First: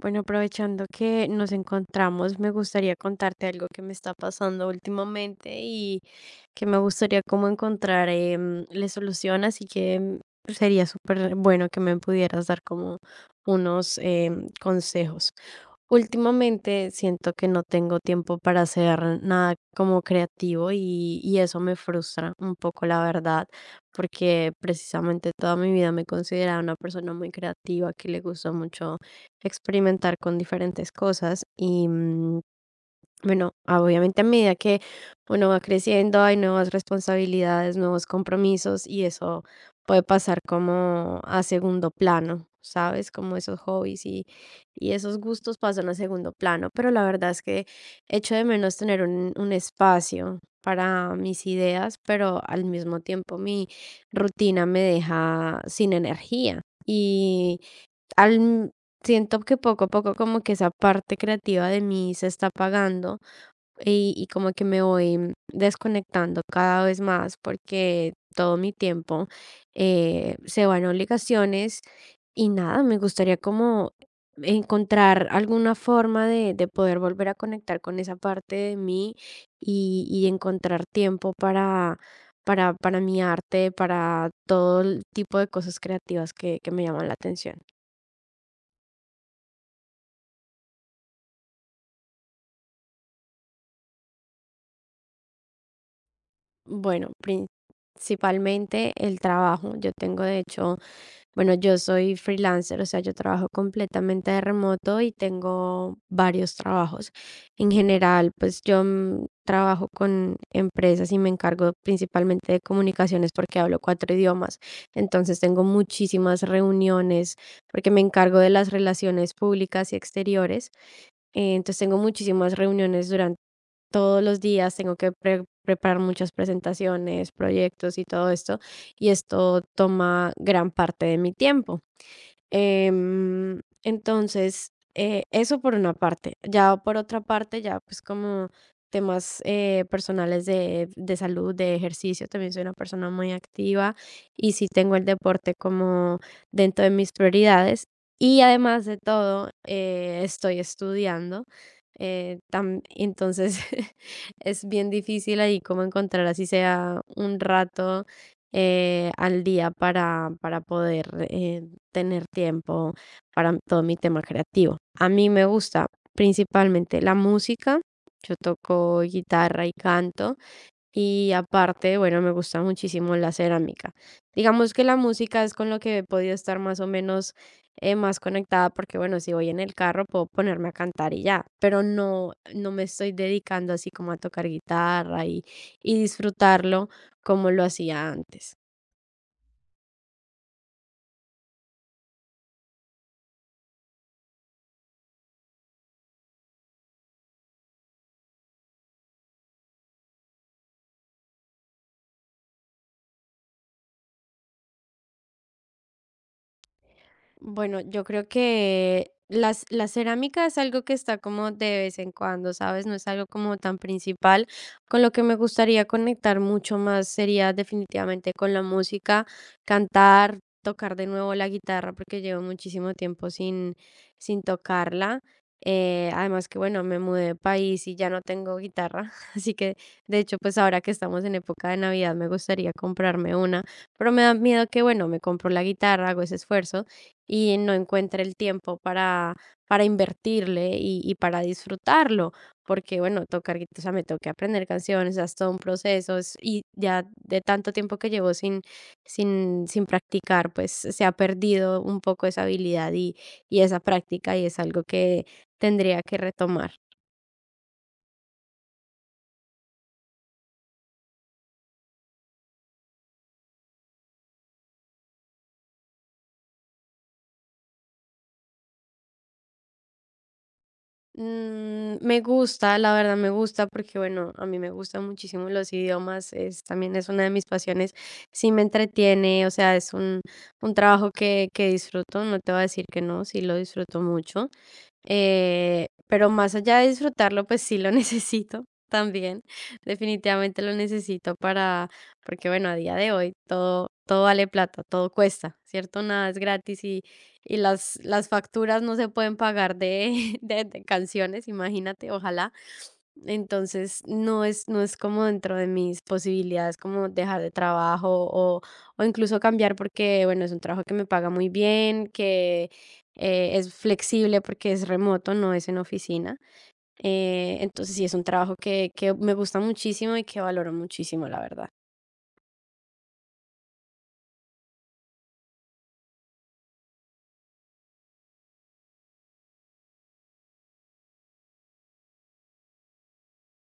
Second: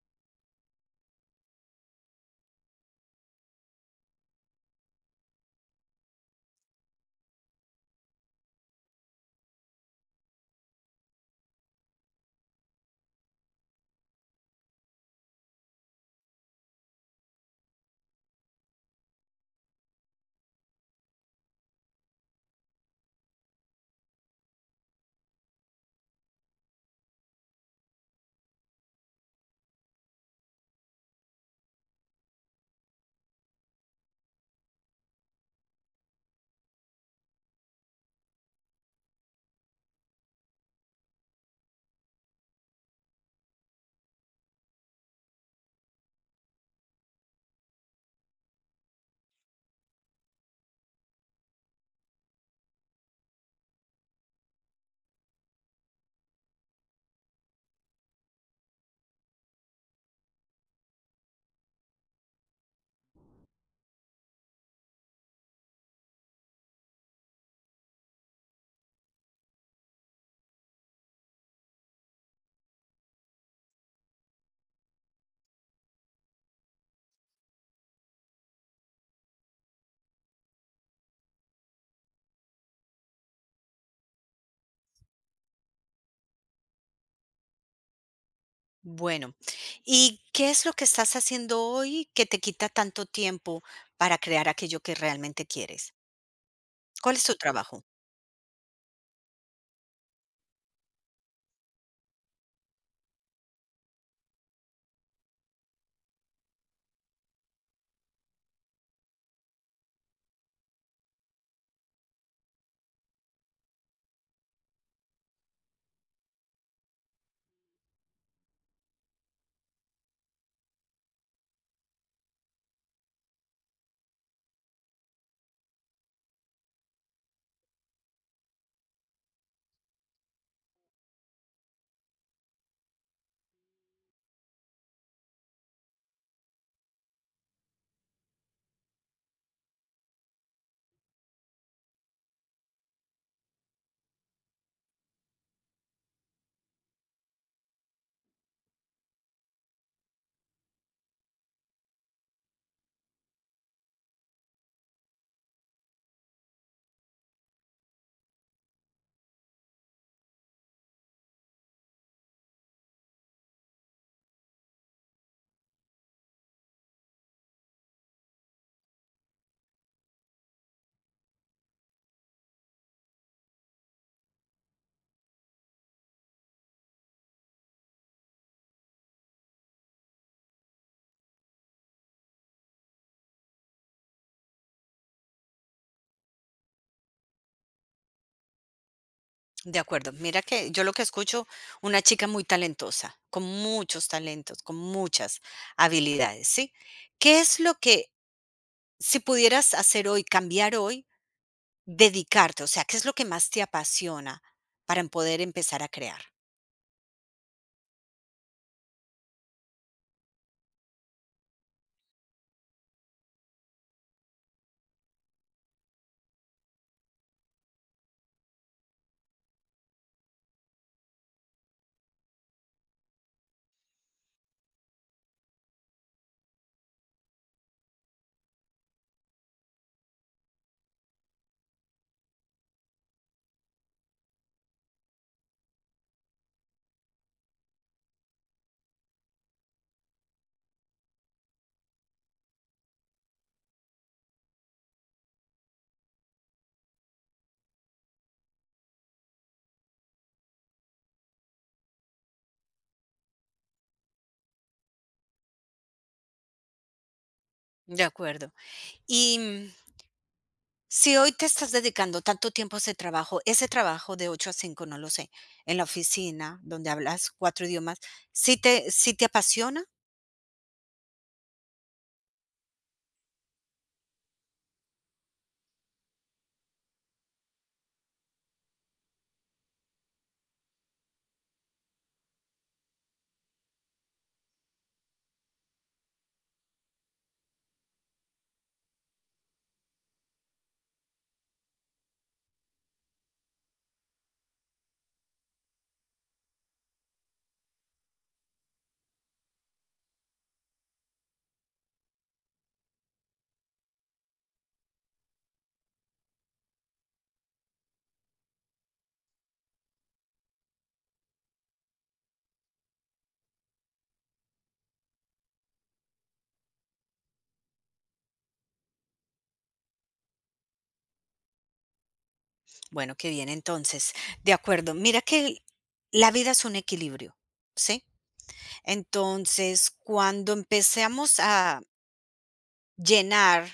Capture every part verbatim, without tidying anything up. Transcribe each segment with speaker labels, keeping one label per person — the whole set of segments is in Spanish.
Speaker 1: Bueno, aprovechando que nos encontramos, me gustaría contarte algo que me está pasando últimamente y que me gustaría como encontrar em, le solución, así que em, sería súper bueno que me pudieras dar como unos em, consejos. Últimamente siento que no tengo tiempo para hacer nada como creativo y, y eso me frustra un poco, la verdad, porque precisamente toda mi vida me he considerado una persona muy creativa, que le gustó mucho experimentar con diferentes cosas y mm, bueno, obviamente a medida que uno va creciendo hay nuevas responsabilidades, nuevos compromisos y eso puede pasar como a segundo plano, ¿sabes? Como esos hobbies y, y esos gustos pasan a segundo plano, pero la verdad es que echo de menos tener un, un espacio para mis ideas, pero al mismo tiempo mi rutina me deja sin energía. Y, al Siento que poco a poco como que esa parte creativa de mí se está apagando y, y como que me voy mm, desconectando cada vez más porque todo mi tiempo eh, se va en obligaciones y nada, me gustaría como encontrar alguna forma de, de poder volver a conectar con esa parte de mí y, y encontrar tiempo para, para, para mi arte, para todo el tipo de cosas creativas que, que me llaman la atención.
Speaker 2: Bueno, ¿y qué es lo que estás haciendo hoy que te quita tanto tiempo para crear aquello que realmente quieres?
Speaker 1: Bueno,
Speaker 2: ¿Cuál es tu trabajo?
Speaker 1: principalmente el trabajo. Yo tengo, de hecho, bueno, yo soy freelancer, o sea, yo trabajo completamente de remoto y tengo varios trabajos. En general, pues yo mm, trabajo con empresas y me encargo principalmente de comunicaciones porque hablo cuatro idiomas. Entonces tengo muchísimas reuniones porque me encargo de las relaciones públicas y exteriores. Eh, Entonces tengo muchísimas reuniones durante todos los días tengo que pre- preparar muchas presentaciones, proyectos y todo esto, y esto toma gran parte de mi tiempo. Em, entonces, eh, eso por una parte. Ya por otra parte, ya pues como temas eh, personales de, de salud, de ejercicio, también soy una persona muy activa y sí tengo el deporte como dentro de mis prioridades. Y además de todo, eh, estoy estudiando. Eh, tam- Entonces es bien difícil ahí como encontrar así sea un rato eh, al día para, para poder eh, tener tiempo para todo mi tema creativo. A mí me gusta principalmente la música. Yo toco guitarra y canto y aparte, bueno, me gusta muchísimo la cerámica. Digamos que la música es con lo que he podido estar más o menos eh, más conectada porque, bueno, si voy en el carro puedo ponerme a cantar y ya, pero no, no me estoy dedicando así como a tocar guitarra y, y disfrutarlo como lo hacía antes.
Speaker 2: De acuerdo, mira que yo lo que escucho, una chica muy talentosa, con muchos talentos, con muchas habilidades, ¿sí? ¿Qué es lo que, si pudieras hacer hoy, cambiar hoy, dedicarte? O sea, ¿qué es lo que más te apasiona para poder empezar a crear?
Speaker 1: Bueno, yo creo que las, la cerámica es algo que está como de vez en cuando, ¿sabes? No es algo como tan principal. Con lo que me gustaría conectar mucho más sería definitivamente con la música, cantar, tocar de nuevo la guitarra, porque llevo muchísimo tiempo sin, sin tocarla. Eh, además que, bueno, me mudé de país y ya no tengo guitarra, así que, de hecho, pues ahora que estamos en época de Navidad, me gustaría comprarme una, pero me da miedo que, bueno, me compro la guitarra, hago ese esfuerzo y no encuentra el tiempo para, para invertirle y, y para disfrutarlo, porque bueno, tocar, gui- o sea, me toqué aprender canciones, es todo un proceso es- y ya de tanto tiempo que llevo sin, sin, sin practicar, pues se ha perdido un poco esa habilidad y, y esa práctica y es algo que tendría que retomar.
Speaker 2: De acuerdo. Y mm, si hoy te estás dedicando tanto tiempo a ese trabajo, ese trabajo de ocho a cinco, no lo sé, en la oficina, donde hablas cuatro idiomas, si te si te apasiona?
Speaker 1: Mm, me gusta, la verdad me gusta porque, bueno, a mí me gustan muchísimo los idiomas, es, también es una de mis pasiones, sí me entretiene, o sea, es un, un trabajo que, que disfruto, no te voy a decir que no, sí lo disfruto mucho. Eh, pero más allá de disfrutarlo, pues sí lo necesito también. Definitivamente lo necesito para, porque bueno, a día de hoy todo, todo vale plata, todo cuesta, ¿cierto? Nada es gratis y, y las, las facturas no se pueden pagar de, de, de canciones, imagínate, ojalá. Entonces, no es no es como dentro de mis posibilidades como dejar de trabajo o o incluso cambiar porque, bueno, es un trabajo que me paga muy bien, que, eh, es flexible porque es remoto, no es en oficina. Eh, entonces, sí, es un trabajo que que me gusta muchísimo y que valoro muchísimo, la verdad.
Speaker 2: Bueno, qué bien, entonces, de acuerdo. Mira que la vida es un equilibrio, ¿sí? Entonces, cuando empecemos a llenar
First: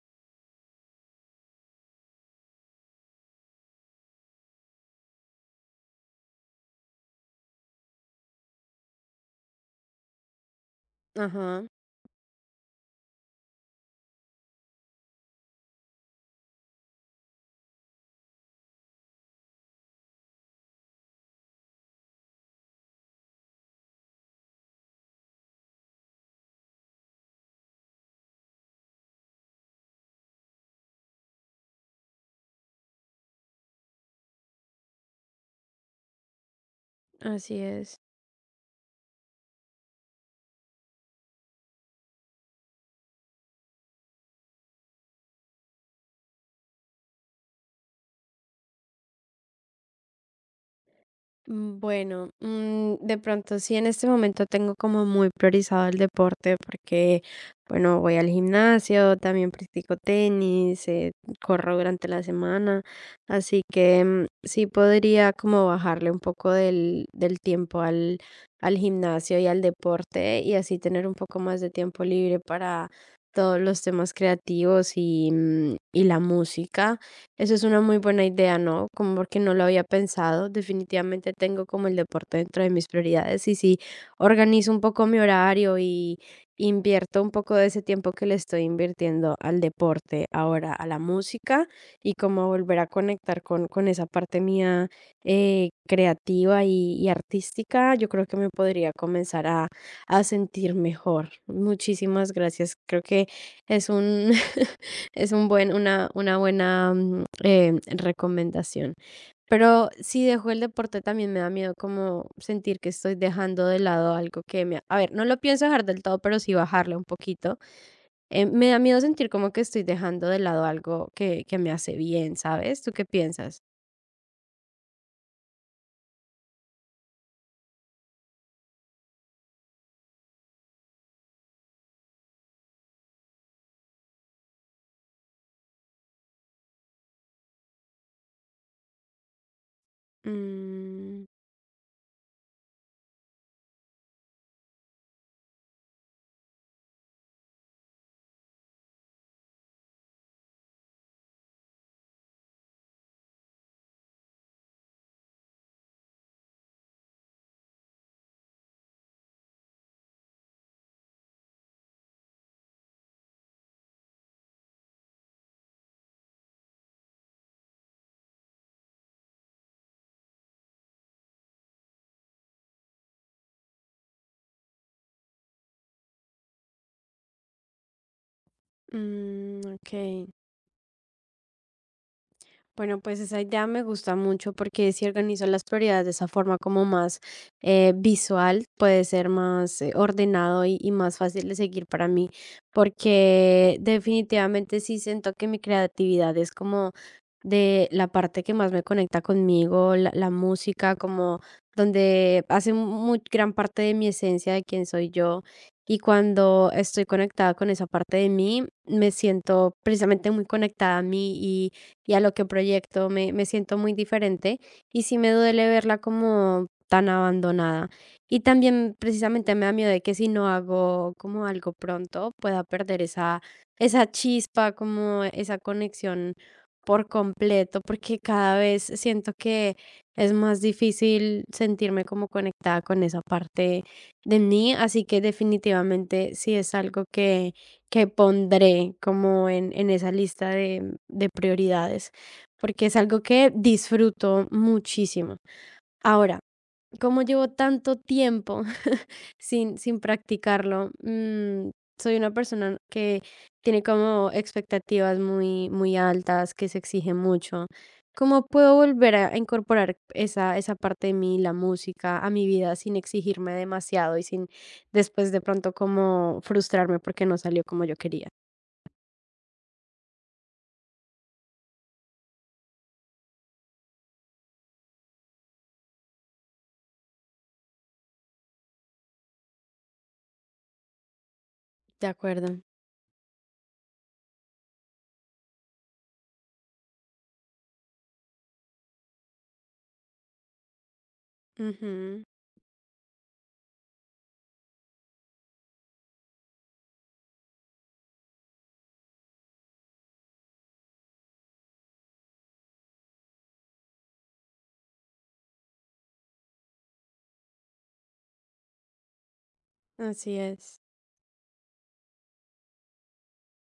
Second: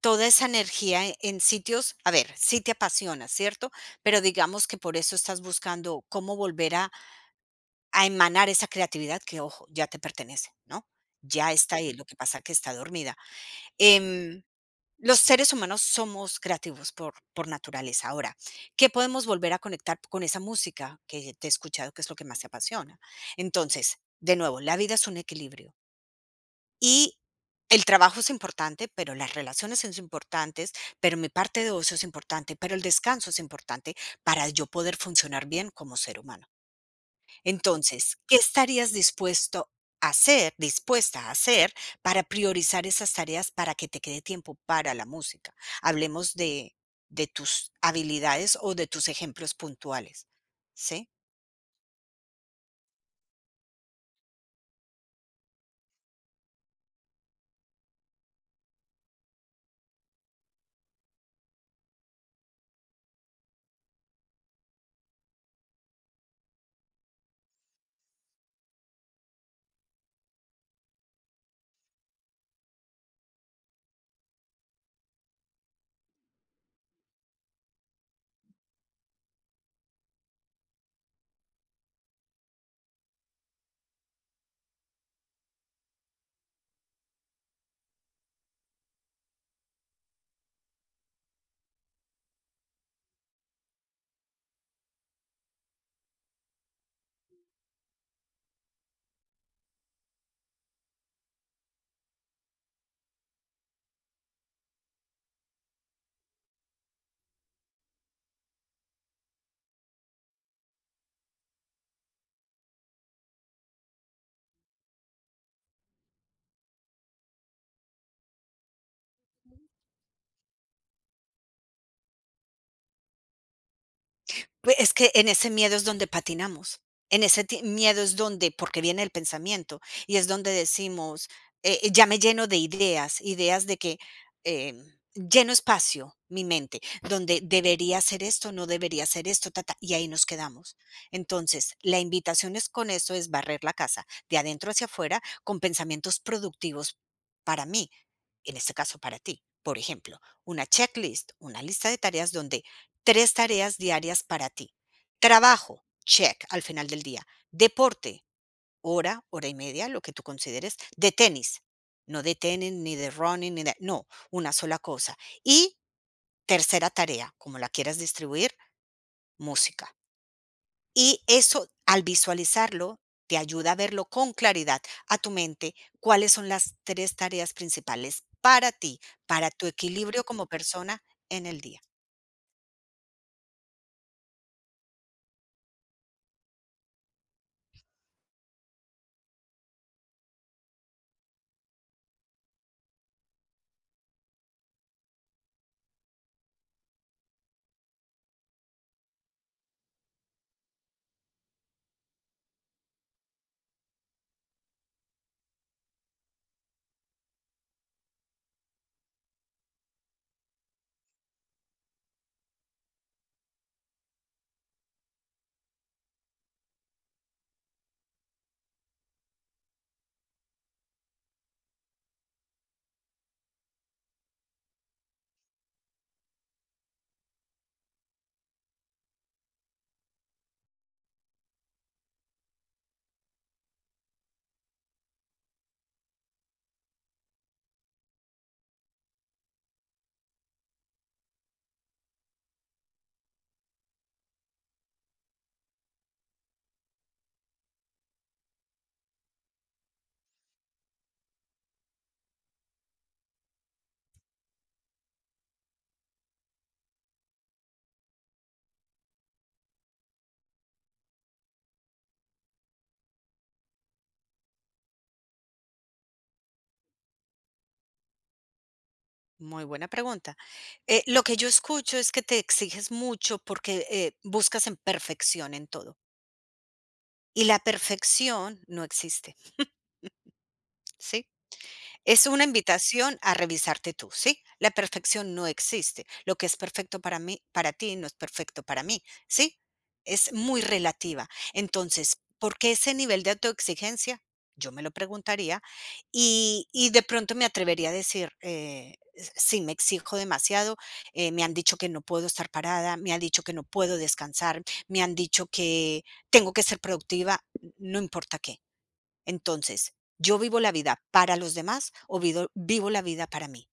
Speaker 2: toda esa energía e- en sitios, a ver, sí te apasiona, ¿cierto? Pero digamos que por eso estás buscando cómo volver a a emanar esa creatividad que, ojo, ya te pertenece, ¿no? Ya
Speaker 1: Ajá,
Speaker 2: está ahí, lo que pasa que está dormida. Em, los seres humanos somos creativos por, por naturaleza. Ahora, ¿qué podemos volver a conectar con esa música que te he escuchado, que es lo que más te apasiona? Entonces, de nuevo, la vida es un equilibrio y el trabajo es importante, pero las relaciones son importantes, pero mi parte de ocio es importante, pero el descanso es importante para yo poder funcionar bien como ser humano.
Speaker 1: así es.
Speaker 2: Entonces, ¿qué estarías dispuesto a hacer, dispuesta a hacer para priorizar esas tareas para que te quede tiempo para la música? Hablemos de, de tus habilidades o de tus ejemplos puntuales, ¿sí?
Speaker 1: Mm, Bueno, mm, de pronto sí en este momento tengo como muy priorizado el deporte porque, bueno, voy al gimnasio, también practico tenis, eh, corro durante la semana, así que mm, sí podría como bajarle un poco del, del tiempo al, al gimnasio y al deporte y así tener un poco más de tiempo libre para todos los temas creativos y, mm, y la música. Eso es una muy buena idea, ¿no? Como porque no lo había pensado. Definitivamente tengo como el deporte dentro de mis prioridades y si organizo un poco mi horario y invierto un poco de ese tiempo que le estoy invirtiendo al deporte, ahora a la música y como volver a conectar con, con esa parte mía eh, creativa y, y artística, yo creo que me podría comenzar a, a sentir mejor. Muchísimas gracias. Creo que es un... Es un buen una una buena, mm, em, recomendación. Pero si dejo el deporte, también me da miedo como sentir que estoy dejando de lado algo que me a ver, no lo pienso dejar del todo, pero sí bajarle un poquito. Eh, me da miedo sentir como que estoy dejando de lado algo que que me hace bien, ¿sabes? ¿Tú qué piensas?
Speaker 2: Pues, es que en ese miedo es donde patinamos. En ese ti miedo es donde porque viene el pensamiento, y es donde decimos, eh, eh, ya me lleno de ideas, ideas de que, em, lleno espacio mi mente, donde debería hacer esto, no debería hacer esto, ta, ta, y ahí nos quedamos.
Speaker 1: Mm,
Speaker 2: Entonces, la invitación es con eso es barrer la casa de adentro hacia afuera con pensamientos productivos para mí, en este caso para ti. Por ejemplo, una checklist, una lista de tareas donde tres tareas diarias para ti. Trabajo, check, al final del día. Deporte, hora, hora y media, lo que tú consideres. De tenis, no de tenis, ni de running, ni de... No, una sola cosa. Y tercera tarea, como la quieras distribuir, música. Y eso, al visualizarlo, te ayuda a verlo con claridad a tu mente, cuáles son las tres tareas principales para ti, para
Speaker 1: mm,
Speaker 2: tu equilibrio
Speaker 1: Okey.
Speaker 2: como persona en el día.
Speaker 1: Bueno, pues esa idea me gusta mucho porque si organizo las prioridades de esa forma como más eh, visual, puede ser más eh, ordenado y, y más fácil de seguir para mí, porque definitivamente sí siento que mi creatividad es como de la parte que más me conecta conmigo, la, la música, como donde hace muy gran parte de mi esencia, de quién soy yo. Y cuando estoy conectada con esa parte de mí, me siento precisamente muy conectada a mí y a lo que proyecto, me, me siento muy diferente y sí me duele verla como tan abandonada. Y también precisamente me da miedo de que si no hago como algo pronto pueda perder esa, esa chispa, como esa conexión por completo, porque cada vez siento que es más difícil sentirme como conectada con esa parte de mí, así que definitivamente sí es algo que que pondré como en en esa lista de de prioridades, porque es algo que disfruto muchísimo. Ahora, como llevo tanto tiempo sin sin practicarlo, mm, soy una persona que tiene como expectativas muy muy altas, que se exige mucho. ¿Cómo puedo volver a incorporar esa esa parte de mí, la música, a mi vida sin exigirme demasiado y sin después de pronto como frustrarme porque no salió como yo quería?
Speaker 2: Muy buena pregunta. Eh, lo que yo escucho es que te exiges mucho porque eh, buscas en perfección en todo. Y la perfección no existe, ¿sí?
Speaker 1: De
Speaker 2: Es una
Speaker 1: acuerdo.
Speaker 2: invitación a revisarte tú, ¿sí? La perfección no existe. Lo que es perfecto para mí, para ti, no es perfecto para mí, ¿sí? Es muy relativa. Entonces,
Speaker 1: Ujú,
Speaker 2: ¿por qué ese nivel de autoexigencia? Yo me lo preguntaría y, y de pronto me atrevería a decir, eh, sí, me exijo demasiado, eh, me han dicho que no puedo estar parada, me han dicho que no puedo descansar, me han dicho que tengo que ser productiva, no importa qué. Entonces,
Speaker 1: así
Speaker 2: ¿yo vivo la
Speaker 1: es.
Speaker 2: vida para los demás o vivo vivo la vida para mí?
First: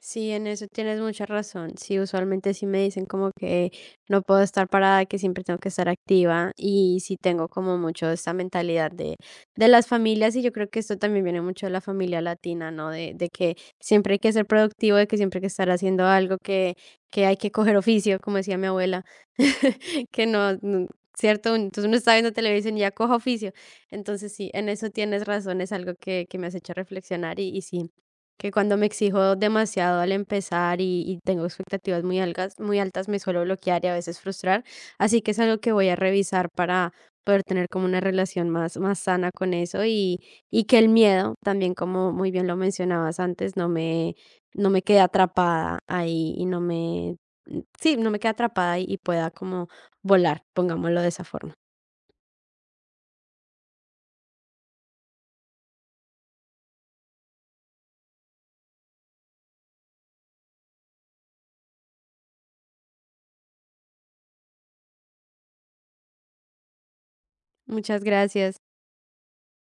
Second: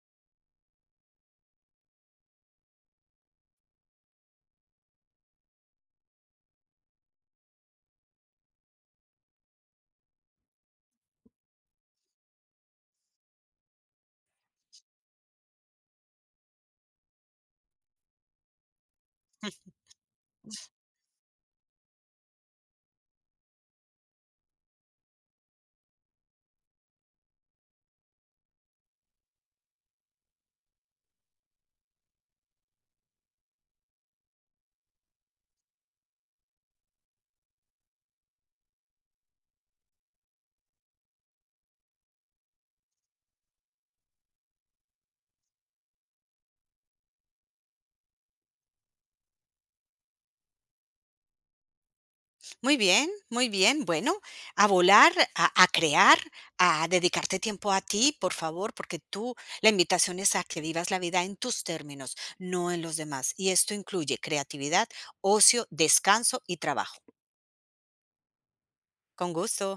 Speaker 1: Sí, en eso tienes mucha razón. Sí, usualmente sí me dicen como que no puedo estar parada, que siempre tengo que estar activa y sí tengo como mucho esta mentalidad de, de las familias y yo creo que esto también viene mucho de la familia latina, ¿no? De, de que siempre hay que ser productivo, de que siempre hay que estar haciendo algo, que, que hay que coger oficio, como decía mi abuela.
Speaker 2: Mm.
Speaker 1: Que no, no, ¿cierto? Entonces uno está viendo televisión y ya coja oficio. Entonces sí, en eso tienes razón, es algo que, que me has hecho reflexionar y, y sí, que cuando me exijo demasiado al empezar y, y tengo expectativas muy altas, muy altas, me suelo bloquear y a veces frustrar. Así que es algo que voy a revisar para poder tener como una relación más, más sana con eso y, y que el miedo, también como muy bien lo mencionabas antes, no me, no me quede atrapada ahí y no me, sí, no me quede atrapada y y pueda como volar, pongámoslo de esa forma.
Speaker 2: Muy bien, muy bien. Bueno, a volar, a, a crear, a dedicarte tiempo a ti, por favor, porque tú, la invitación es a que vivas la vida en tus términos, no en los demás. Y esto incluye creatividad, ocio, descanso y trabajo.
Speaker 1: Muchas gracias.
Speaker 2: Con gusto.